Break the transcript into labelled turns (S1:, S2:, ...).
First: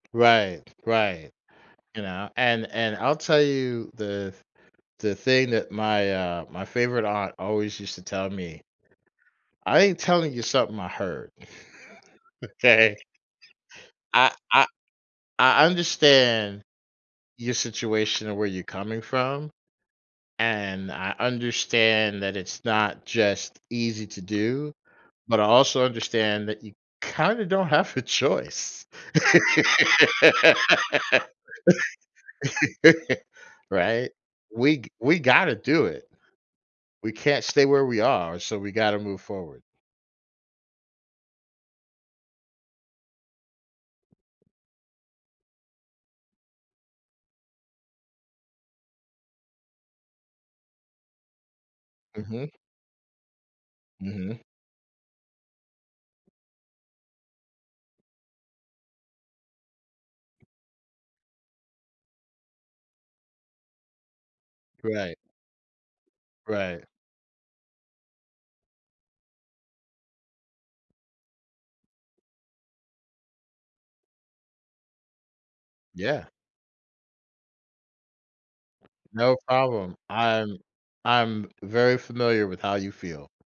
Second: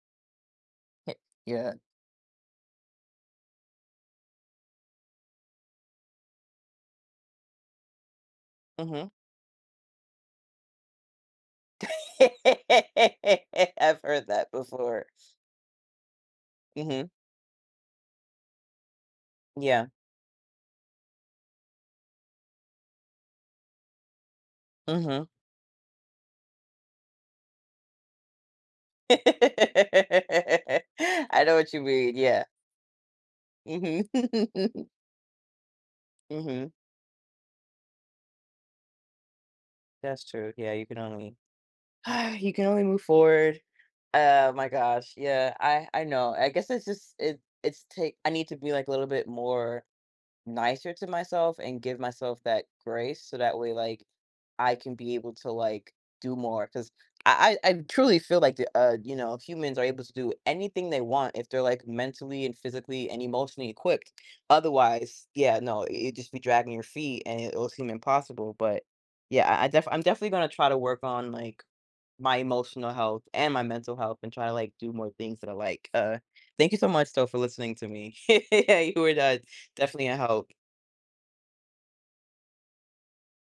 S1: Right, right,
S2: Yeah.
S1: you know, and and I'll tell you the the thing that my, uh, my favorite aunt always used to tell me.
S2: Mhm.
S1: I ain't telling you something I heard, okay?
S2: I've heard
S1: I
S2: that
S1: I
S2: before.
S1: I understand
S2: Mhm.
S1: your situation and where you're coming from,
S2: Yeah.
S1: and I understand that it's not just easy to do,
S2: Mhm.
S1: but I also understand that you kind of don't have a choice.
S2: I know what you mean, yeah. Mhm.
S1: Right, we g we gotta do it.
S2: Mhm.
S1: We can't stay where we are, so we gotta move forward.
S2: That's true, yeah, you can only you can only move forward. Oh my gosh, yeah, I I know, I guess it's just, it it's t I need to be like a little bit more nicer to myself and give myself
S1: Mhm.
S2: that grace, so that way, like,
S1: Mhm.
S2: I can be able to, like, do more 'cause I I I truly feel like the, uh, you know, humans are able to do anything they want if they're like mentally and physically and emotionally equipped.
S1: Right.
S2: Otherwise, yeah, no, you'd just be dragging
S1: Right.
S2: your feet and it will seem impossible, but, yeah, I I defi I'm definitely gonna try to work on, like, my emotional health and my mental health, and try to, like, do more things that I like, uh,
S1: Yeah.
S2: thank you so much though for listening to me. You were,
S1: No
S2: uh,
S1: problem,
S2: definitely a help.
S1: I'm I'm very familiar with how you feel.